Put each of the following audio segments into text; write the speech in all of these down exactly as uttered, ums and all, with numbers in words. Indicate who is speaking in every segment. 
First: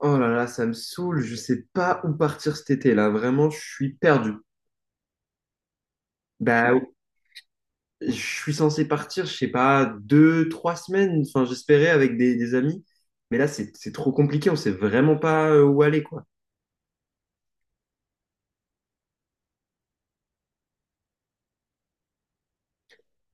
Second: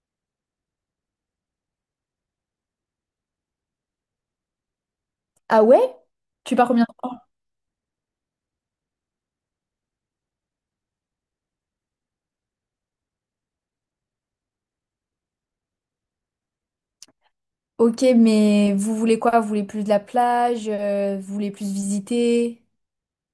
Speaker 1: Oh là là, ça me saoule, je sais pas où partir cet été là, vraiment, je suis perdu.
Speaker 2: Ah ouais? Tu pars
Speaker 1: Bah,
Speaker 2: combien de temps?
Speaker 1: je suis censé partir, je sais pas, deux, trois semaines, enfin j'espérais avec des, des amis, mais là c'est c'est trop compliqué, on sait vraiment pas euh, où aller quoi.
Speaker 2: Ok, mais vous voulez quoi? Vous voulez plus de la plage? Euh, vous voulez plus visiter?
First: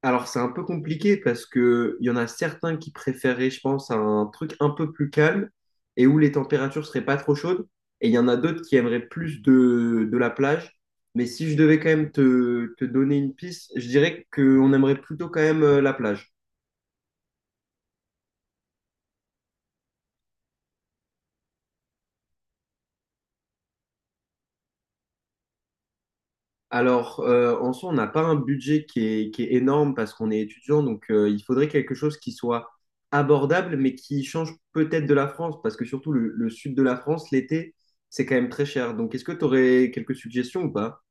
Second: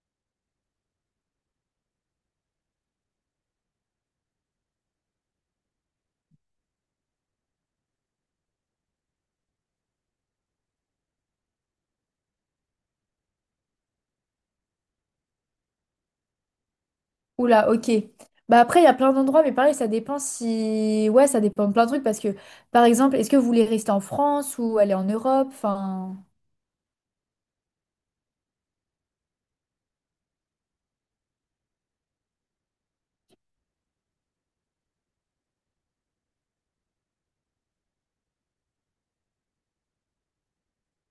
Speaker 1: Alors, c'est un peu compliqué parce que il y en a certains qui préféraient, je pense, un truc un peu plus calme et où les températures seraient pas trop chaudes. Et il y en a d'autres qui aimeraient plus de, de la plage. Mais si je devais quand même te, te donner une piste, je dirais qu'on aimerait plutôt quand même euh, la plage.
Speaker 2: Oula, ok. Bah après, il y a plein d'endroits, mais pareil, ça dépend si... Ouais, ça dépend de plein de trucs, parce que, par exemple, est-ce que vous voulez rester en France ou aller en Europe? Enfin...
Speaker 1: Alors, euh, en soi, on n'a pas un budget qui est, qui est énorme parce qu'on est étudiant, donc euh, il faudrait quelque chose qui soit abordable, mais qui change peut-être de la France, parce que surtout le, le sud de la France, l'été, c'est quand même très cher. Donc, est-ce que tu aurais quelques suggestions ou pas?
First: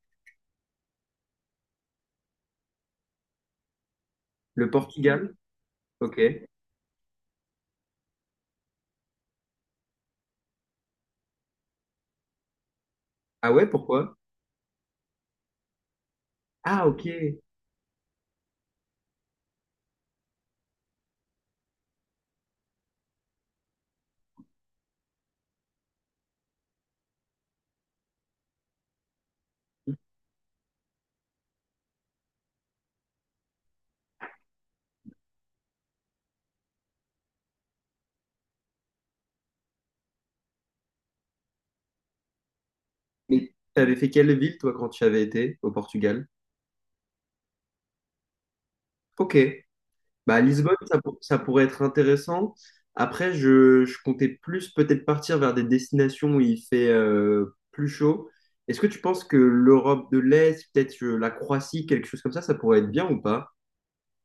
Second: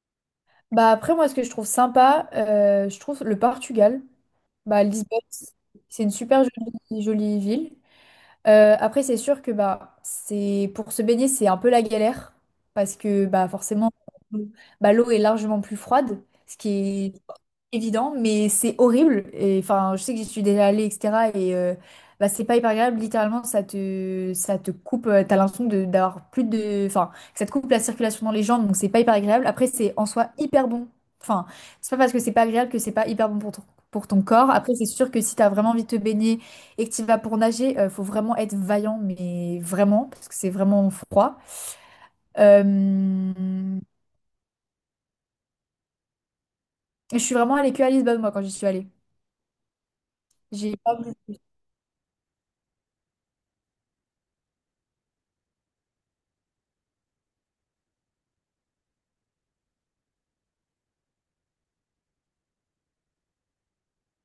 Speaker 2: Bah après, moi, ce que je trouve sympa, euh, je trouve le Portugal.
Speaker 1: Le
Speaker 2: Bah Lisbonne,
Speaker 1: Portugal?
Speaker 2: c'est une
Speaker 1: Ok.
Speaker 2: super jolie, jolie ville. Euh, après, c'est sûr que bah, c'est pour se baigner, c'est un peu la galère parce que bah,
Speaker 1: Ah ouais,
Speaker 2: forcément,
Speaker 1: pourquoi?
Speaker 2: bah, l'eau est largement plus froide, ce qui
Speaker 1: Ah ok.
Speaker 2: est évident, mais c'est horrible. Et enfin, je sais que j'y suis déjà allée, et cetera. Et euh, bah, c'est pas hyper agréable. Littéralement, ça te, ça te coupe. euh, T'as l'impression de- d'avoir plus de, enfin, que ça te coupe la circulation dans les jambes, donc c'est pas hyper agréable. Après, c'est en soi hyper bon. Enfin, c'est pas parce que c'est pas agréable que c'est pas hyper bon pour ton, pour ton corps. Après, c'est sûr que si t'as vraiment envie de te baigner et que tu vas pour nager, euh, faut vraiment être vaillant, mais vraiment, parce que c'est vraiment froid.
Speaker 1: Mais
Speaker 2: Euh,
Speaker 1: t'avais fait quelle ville, toi, quand tu avais été au Portugal?
Speaker 2: je suis vraiment allée que à Lisbonne, moi, quand j'y suis allée.
Speaker 1: Ok. Bah, Lisbonne,
Speaker 2: J'ai pas
Speaker 1: ça,
Speaker 2: voulu
Speaker 1: pour-
Speaker 2: plus.
Speaker 1: ça pourrait être intéressant. Après, je, je comptais plus peut-être partir vers des destinations où il fait euh, plus chaud. Est-ce que tu penses que l'Europe de l'Est, peut-être euh, la Croatie, quelque chose comme ça, ça pourrait être bien ou pas?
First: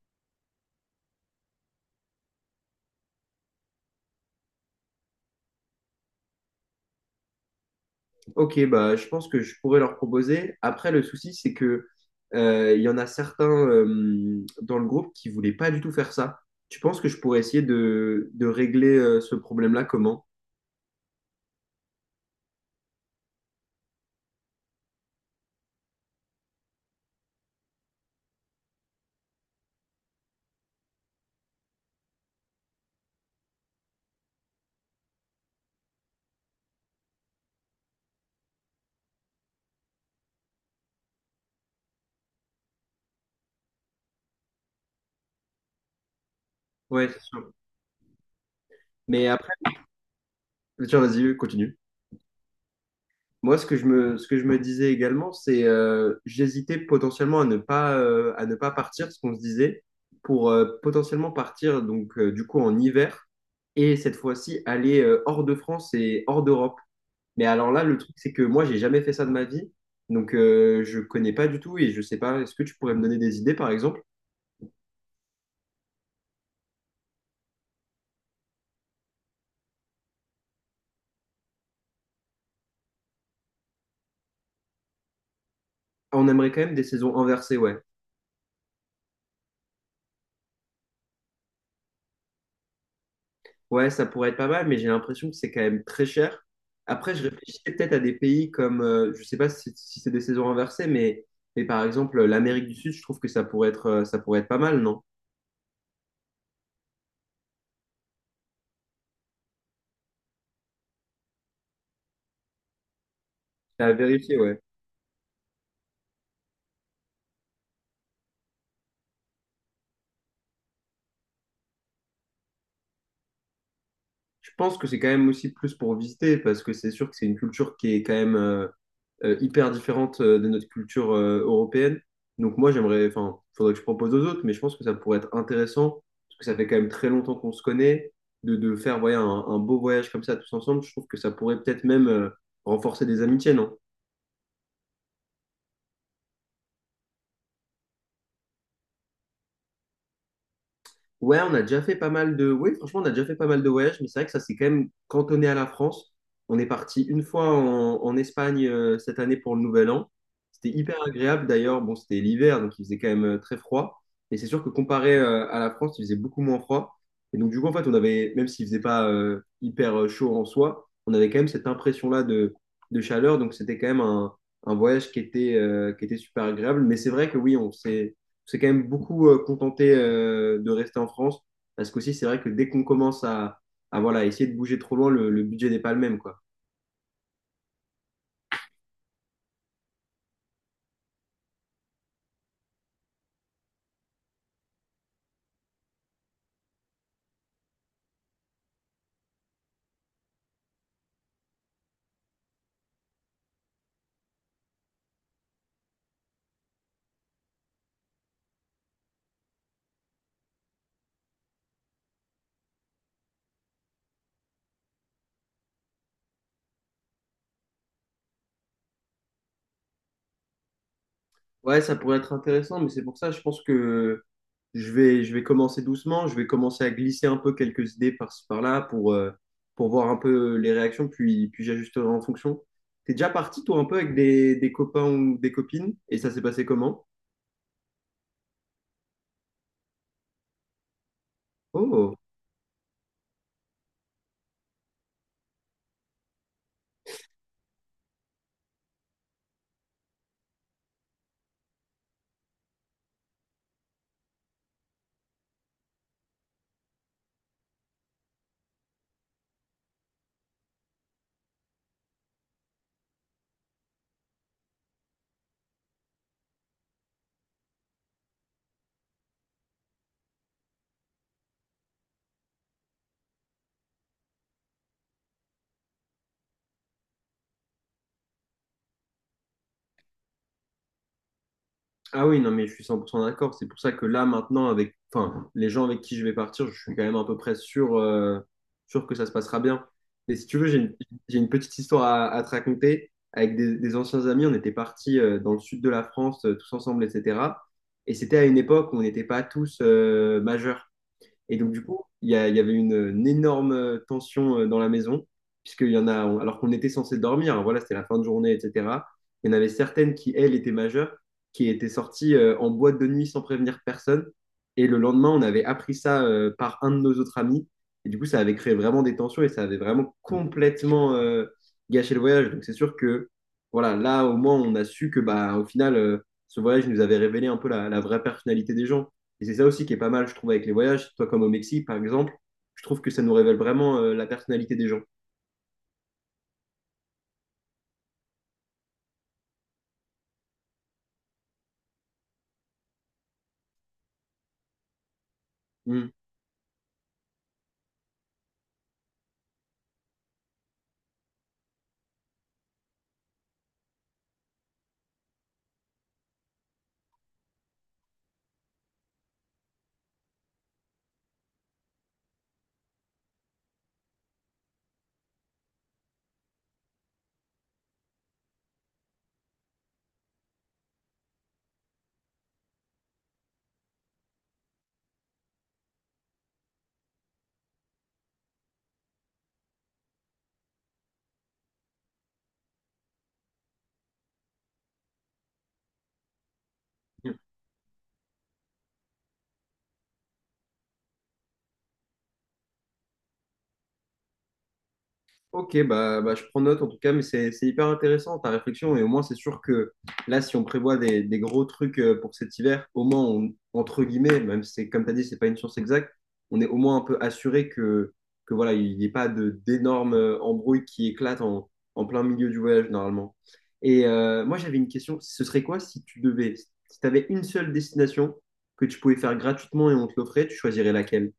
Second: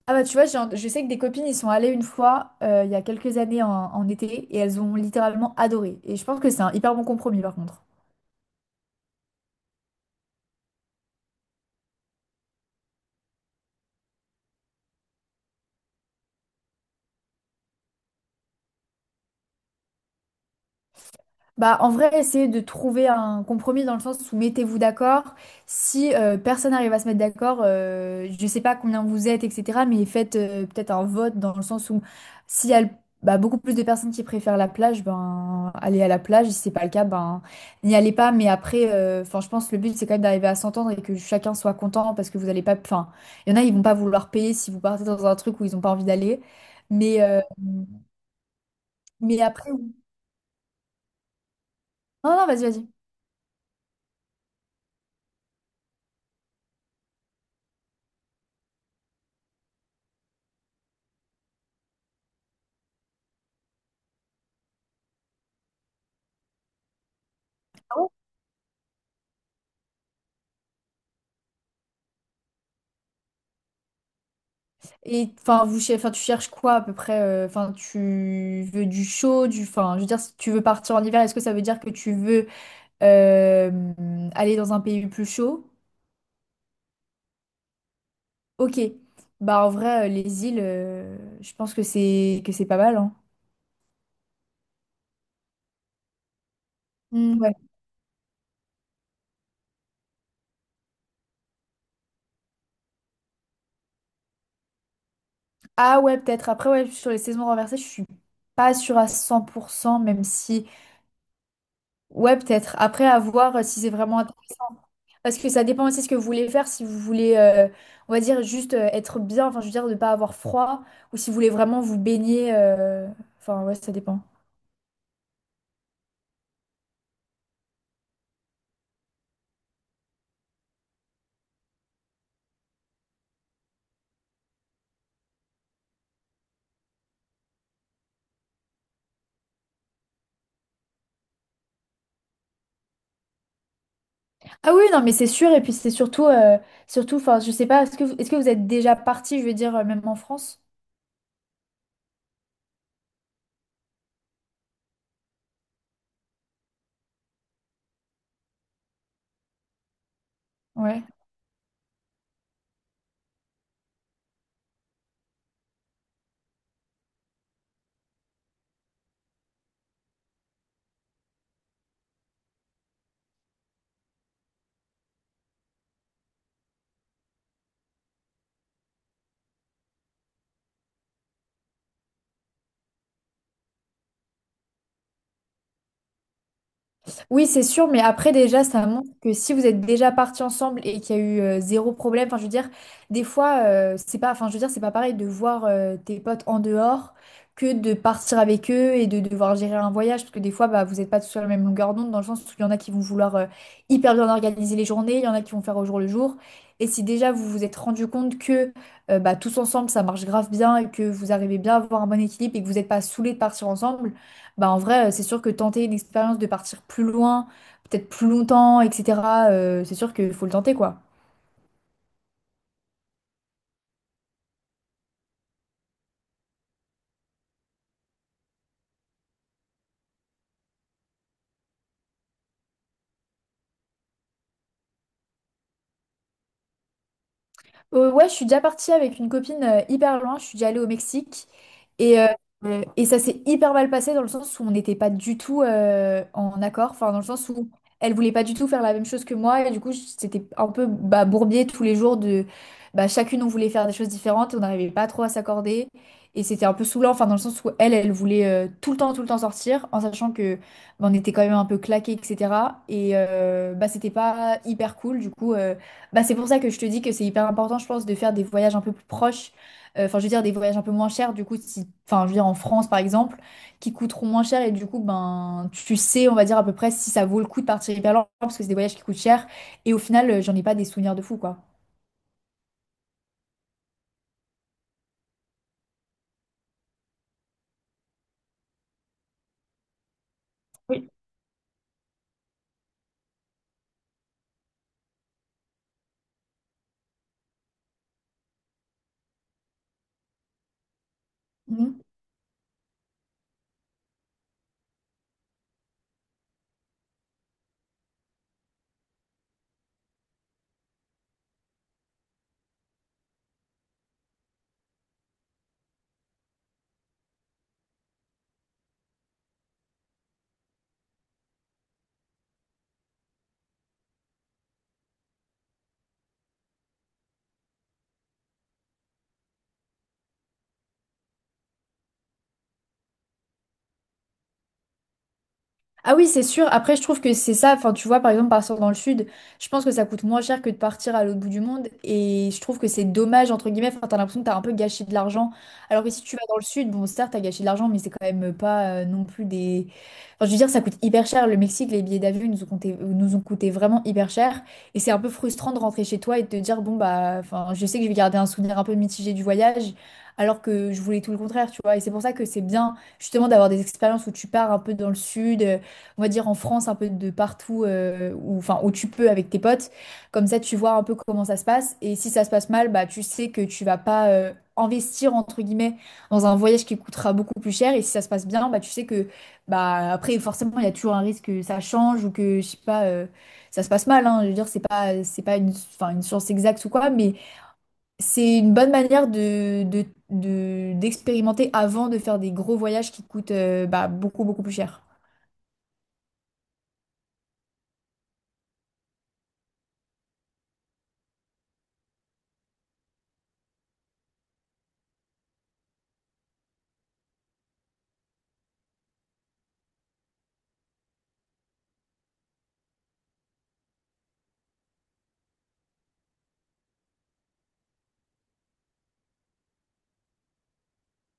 Speaker 2: Ah bah tu vois, j'ai un- je sais que des copines, ils sont allées une fois, euh, il y a quelques années en, en été, et elles ont littéralement adoré. Et je pense que c'est un hyper bon compromis, par contre.
Speaker 1: Ok, bah, je pense que je pourrais leur proposer. Après, le souci, c'est que euh, il y en a certains euh, dans le groupe qui voulaient pas du tout faire ça. Tu penses que je pourrais essayer de, de régler euh, ce problème-là comment?
Speaker 2: Bah, en vrai, essayez de trouver un compromis dans le sens où mettez-vous d'accord. Si euh, personne n'arrive à se mettre d'accord, euh, je ne sais pas combien vous êtes, et cetera. Mais faites euh, peut-être un vote dans le sens où s'il y a le- bah, beaucoup plus de personnes qui préfèrent la plage, ben allez à la plage. Si c'est pas le cas, ben n'y allez pas. Mais après, euh, enfin, je pense que le but c'est quand même d'arriver à s'entendre et que chacun soit content parce que vous n'allez pas. Enfin, il y en a, ils vont pas vouloir payer si vous partez dans un truc où ils n'ont pas envie d'aller.
Speaker 1: Ouais, c'est
Speaker 2: Mais euh,
Speaker 1: sûr. Mais
Speaker 2: mais
Speaker 1: après,
Speaker 2: après, oui.
Speaker 1: tiens, vas-y, continue.
Speaker 2: Non, non, vas-y, vas-y.
Speaker 1: Moi, ce que je me, ce que je me disais également, c'est euh, j'hésitais potentiellement à ne pas, euh, à ne pas partir, ce qu'on se disait, pour euh, potentiellement partir donc euh, du coup en hiver et cette fois-ci aller euh, hors de France et hors d'Europe. Mais alors là, le truc, c'est que moi, j'ai jamais fait ça de ma vie, donc euh, je connais pas du tout et je sais pas. Est-ce que tu pourrais me donner des idées, par exemple?
Speaker 2: Et enfin, vous, cher- enfin, tu cherches quoi à peu près? euh, Enfin, tu veux du chaud, du. Enfin, je veux dire, si tu veux partir en hiver, est-ce que ça veut dire que tu veux euh, aller dans un pays plus chaud?
Speaker 1: On aimerait quand même des saisons inversées, ouais.
Speaker 2: Ok. Bah en vrai, euh, les îles, euh, je pense que c'est que c'est pas mal, hein.
Speaker 1: Ouais, ça pourrait être pas mal, mais j'ai l'impression que c'est quand même très cher. Après, je
Speaker 2: Hmm, ouais.
Speaker 1: réfléchissais peut-être à des pays comme, euh, je sais pas si, si c'est des saisons inversées, mais, mais par exemple l'Amérique du Sud, je trouve que ça pourrait être, euh, ça pourrait être pas mal, non?
Speaker 2: Ah ouais, peut-être. Après, ouais, sur les saisons renversées, je suis pas sûre à cent pour cent même si. Ouais, peut-être. Après, à voir euh, si c'est
Speaker 1: À
Speaker 2: vraiment.
Speaker 1: vérifier, ouais.
Speaker 2: Parce que ça dépend aussi ce que vous voulez faire, si vous voulez, euh, on va dire, juste euh, être bien, enfin, je veux dire, ne pas avoir froid, ou si vous voulez vraiment vous baigner, euh, enfin, ouais, ça dépend.
Speaker 1: Je pense que c'est quand même aussi plus pour visiter, parce que c'est sûr que c'est une culture qui est quand même, euh, euh, hyper différente euh, de notre culture euh, européenne. Donc moi, j'aimerais, enfin, faudrait que je propose aux autres, mais je pense que ça pourrait être intéressant, parce que ça fait quand même très longtemps qu'on se connaît, de, de faire voyez, un, un beau voyage comme ça tous ensemble. Je trouve que ça pourrait peut-être même euh, renforcer des amitiés, non?
Speaker 2: Ah oui, non, mais c'est sûr, et puis c'est surtout, euh, surtout, enfin, je sais pas, est-ce que vous, est-ce que vous êtes déjà parti, je veux dire, euh, même en France?
Speaker 1: Ouais, on a déjà fait pas mal de... Oui, franchement, on a déjà fait pas mal de voyages, mais c'est vrai que ça s'est quand même cantonné à la France. On est parti une fois en, en Espagne euh, cette année pour le Nouvel An. C'était hyper
Speaker 2: Ouais.
Speaker 1: agréable d'ailleurs. Bon, c'était l'hiver, donc il faisait quand même euh, très froid. Et c'est sûr que comparé euh, à la France, il faisait beaucoup moins froid. Et donc du coup, en fait, on avait, même s'il faisait pas euh, hyper euh, chaud en soi, on avait quand même cette impression-là de, de chaleur. Donc c'était quand même un, un voyage qui était, euh, qui était super agréable. Mais c'est vrai que oui, on s'est c'est quand même beaucoup euh, contenté euh, de rester en France parce qu'aussi, c'est vrai que dès qu'on commence à, à voilà, essayer de bouger trop loin, le, le budget n'est pas le même, quoi.
Speaker 2: Oui, c'est sûr, mais après déjà, ça montre que si vous êtes déjà partis ensemble et qu'il y a eu euh, zéro problème, enfin je veux dire, des fois, euh, c'est pas, enfin je veux dire, c'est pas pareil de voir euh, tes potes en dehors que de partir avec eux et de devoir gérer un voyage, parce que des fois, bah, vous n'êtes pas tous sur la même longueur d'onde, dans le sens où il y en a qui vont vouloir euh, hyper bien organiser les journées, il y en a qui vont faire au jour le jour. Et si déjà vous vous êtes rendu compte que euh, bah, tous ensemble, ça marche grave bien et que vous arrivez bien à avoir un bon équilibre et que vous n'êtes pas saoulés de partir ensemble. Bah en vrai, euh, c'est sûr que tenter une expérience de partir plus loin, peut-être plus longtemps, et cetera, euh, c'est sûr qu'il faut le tenter, quoi.
Speaker 1: Ouais, ça pourrait être intéressant, mais c'est pour ça, je pense que je vais, je vais commencer doucement, je vais commencer à glisser un peu quelques idées par-ci, par-là pour, euh, pour voir un peu les réactions, puis, puis j'ajusterai en fonction. T'es déjà parti, toi, un peu avec des, des copains ou des copines, et ça s'est passé comment?
Speaker 2: Euh, ouais, je suis déjà partie avec une copine euh, hyper loin. Je suis déjà allée au Mexique.
Speaker 1: Oh!
Speaker 2: Et, euh, euh, et ça s'est hyper mal passé dans le sens où on n'était pas du tout euh, en accord. Enfin, dans le sens où elle voulait pas du tout faire la même chose que moi. Et du coup, c'était un peu bah, bourbier tous les jours de... Bah, chacune, on voulait faire des choses différentes. et On n'arrivait pas trop à s'accorder. Et c'était un peu saoulant. Enfin, dans le sens où elle, elle voulait euh, tout le temps, tout le temps sortir. En sachant que bah, on était quand même un peu claqués, et cetera. Et euh, bah, c'était pas hyper cool. Du coup... euh, bah, c'est pour ça que je te dis que c'est hyper important, je pense, de faire des voyages un peu plus proches. Euh, Enfin, je veux dire, des voyages un peu moins chers, du coup, si... enfin, je veux dire, en France, par exemple, qui coûteront moins cher. Et du coup, ben, tu sais, on va dire à peu près si ça vaut le coup de partir hyper loin, parce que c'est des voyages qui coûtent cher. Et au final, euh, j'en ai pas des souvenirs de fou, quoi.
Speaker 1: Ah oui, non, mais je suis cent pour cent d'accord. C'est pour ça que là, maintenant, avec enfin, les gens avec qui je vais partir, je suis quand même à peu près sûr, euh, sûr que ça se passera bien. Et si tu veux, j'ai une, j'ai une petite histoire à, à te raconter. Avec des, des anciens amis, on était partis euh, dans le sud de la France, euh, tous ensemble, et cetera. Et c'était à une époque où on n'était pas tous euh, majeurs. Et donc, du coup,
Speaker 2: Oui.
Speaker 1: il y, a- il y avait une, une énorme tension euh, dans la maison, puisqu'il y en a, on- alors qu'on était censé dormir, hein, voilà, c'était la fin de journée, et cetera. Il y en avait certaines qui, elles, étaient majeures, qui étaient sorties euh, en boîte de nuit sans prévenir personne. Et le lendemain, on avait appris ça euh, par un de nos autres amis. Et du coup, ça avait créé vraiment des tensions et ça avait vraiment complètement euh, gâché le voyage. Donc, c'est sûr que, voilà, là, au moins, on a su que, bah, au final, euh, ce voyage nous avait révélé un peu la, la vraie personnalité des gens. Et c'est ça aussi qui est pas mal, je trouve, avec les voyages. Toi, comme au Mexique, par exemple, je trouve que ça nous révèle vraiment euh, la personnalité des gens.
Speaker 2: Ah oui, c'est sûr. Après, je trouve que c'est ça. Enfin, tu vois, par exemple, partir dans le sud, je pense que ça coûte moins cher que de partir à l'autre bout du monde. Et je trouve que c'est dommage, entre guillemets. Enfin, t'as l'impression que t'as un peu gâché de l'argent. Alors que si tu vas dans le sud, bon, certes, t'as gâché de l'argent, mais c'est quand même pas euh, non plus des. Enfin, je veux dire, ça coûte hyper cher. Le Mexique, les billets d'avion, ils nous ont coûté, nous ont coûté vraiment hyper cher. Et c'est un peu frustrant de rentrer chez toi et de te dire, bon, bah, enfin, je sais que je vais garder un souvenir un peu mitigé du voyage. Alors que je voulais tout le contraire, tu vois. Et c'est pour ça que c'est bien, justement, d'avoir des expériences où tu pars un peu dans le sud, on va dire en France, un peu de partout, euh, où, enfin, où tu peux avec tes potes. Comme ça, tu vois un peu comment ça se passe. Et si ça se passe mal, bah, tu sais que tu vas pas euh, investir, entre guillemets, dans un voyage qui coûtera beaucoup plus cher. Et si ça se passe bien, bah, tu sais que, bah, après, forcément, il y a toujours un risque que ça change ou que, je sais pas, euh, ça se passe mal. hein. Je veux dire, c'est pas, c'est pas une, enfin, une science exacte ou quoi,
Speaker 1: Mm.
Speaker 2: mais c'est une bonne manière de, de- de- d'expérimenter avant de faire des gros voyages qui coûtent, euh, bah, beaucoup, beaucoup plus cher.
Speaker 1: Ok, bah, bah, je prends note en tout cas, mais c'est c'est hyper intéressant ta réflexion. Et au moins, c'est sûr que là, si on prévoit des, des gros trucs euh, pour cet hiver, au moins, on- entre guillemets, même si c'est comme tu as dit, c'est pas une science exacte, on est au moins un peu assuré que, que voilà, il n'y ait pas de d'énormes euh, embrouilles qui éclatent en, en plein milieu du voyage normalement. Et euh, moi, j'avais une question. Ce serait quoi si tu devais, si tu avais une seule destination que tu pouvais faire gratuitement et on te l'offrait, tu choisirais laquelle?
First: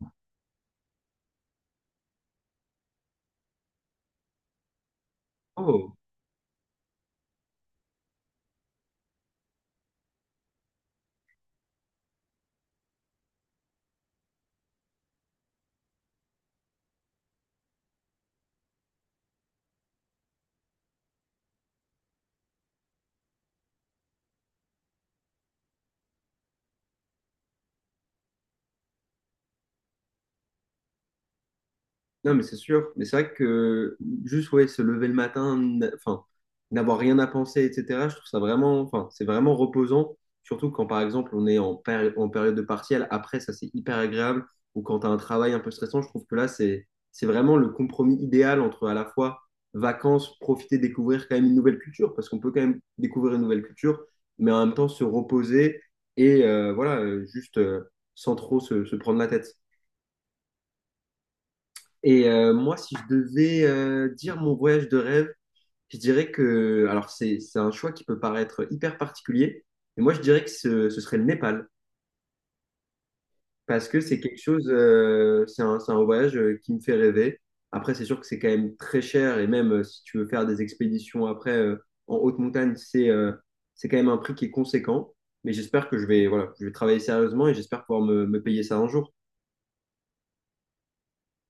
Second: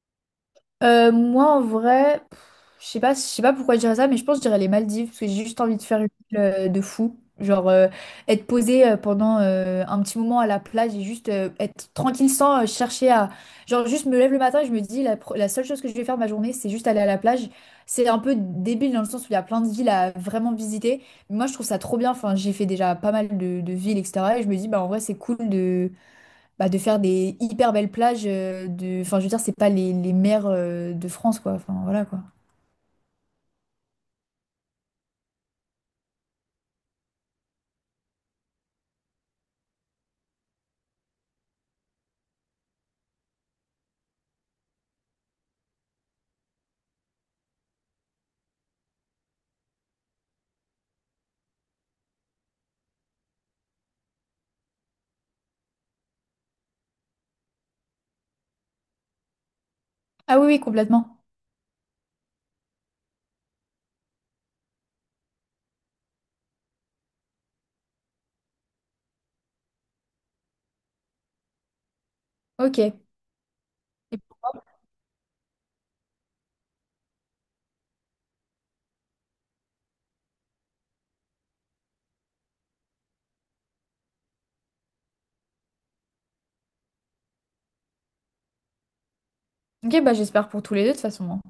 Speaker 2: Euh, moi, en vrai, pff, je sais pas, je sais pas pourquoi je dirais ça, mais je pense que je dirais les Maldives, parce que j'ai juste envie de
Speaker 1: Oh.
Speaker 2: faire une île euh, de fou. Genre, euh, être posée euh, pendant euh, un petit moment à la plage et juste euh, être tranquille sans euh, chercher à... Genre, juste me lève le matin et je me dis, la, pro- la seule chose que je vais faire de ma journée, c'est juste aller à la plage. C'est un peu débile dans le sens où il y a plein de villes à vraiment visiter. Mais moi, je trouve ça trop bien. Enfin, j'ai fait déjà pas mal de, de villes, et cetera. Et je me dis, bah, en vrai, c'est cool de bah, de faire des hyper belles plages euh, de... Enfin, je veux dire, c'est pas les, les mers euh, de France, quoi. Enfin, voilà, quoi.
Speaker 1: Non, mais c'est sûr. Mais c'est vrai que juste, ouais, se lever le matin, n- enfin, n'avoir rien à penser, et cetera, je trouve ça vraiment, enfin, c'est vraiment reposant. Surtout quand, par exemple, on est en, péri- en période de partiel. Après, ça, c'est hyper agréable. Ou quand tu as un travail un peu stressant, je trouve que là, c'est, c'est vraiment le compromis idéal entre à la fois vacances, profiter, découvrir quand même une nouvelle culture, parce qu'on peut quand même découvrir une nouvelle culture, mais en même temps se reposer et euh, voilà, euh, juste euh, sans trop se se prendre la tête.
Speaker 2: Ah oui, oui, complètement.
Speaker 1: Et euh, moi, si je devais euh, dire mon voyage de rêve, je dirais que, alors c'est c'est un choix qui peut paraître hyper particulier, mais moi je dirais que ce, ce serait le Népal,
Speaker 2: Ok.
Speaker 1: parce que c'est quelque chose, euh, c'est un, c'est un voyage euh, qui me fait rêver. Après, c'est sûr que c'est quand même très cher, et même euh, si tu veux faire des expéditions après euh, en haute montagne, c'est euh, c'est quand même un prix qui est conséquent. Mais j'espère que je vais, voilà, je vais travailler sérieusement et j'espère pouvoir me me payer ça un jour.
Speaker 2: Ok, bah j'espère pour tous les deux, de toute façon. hein.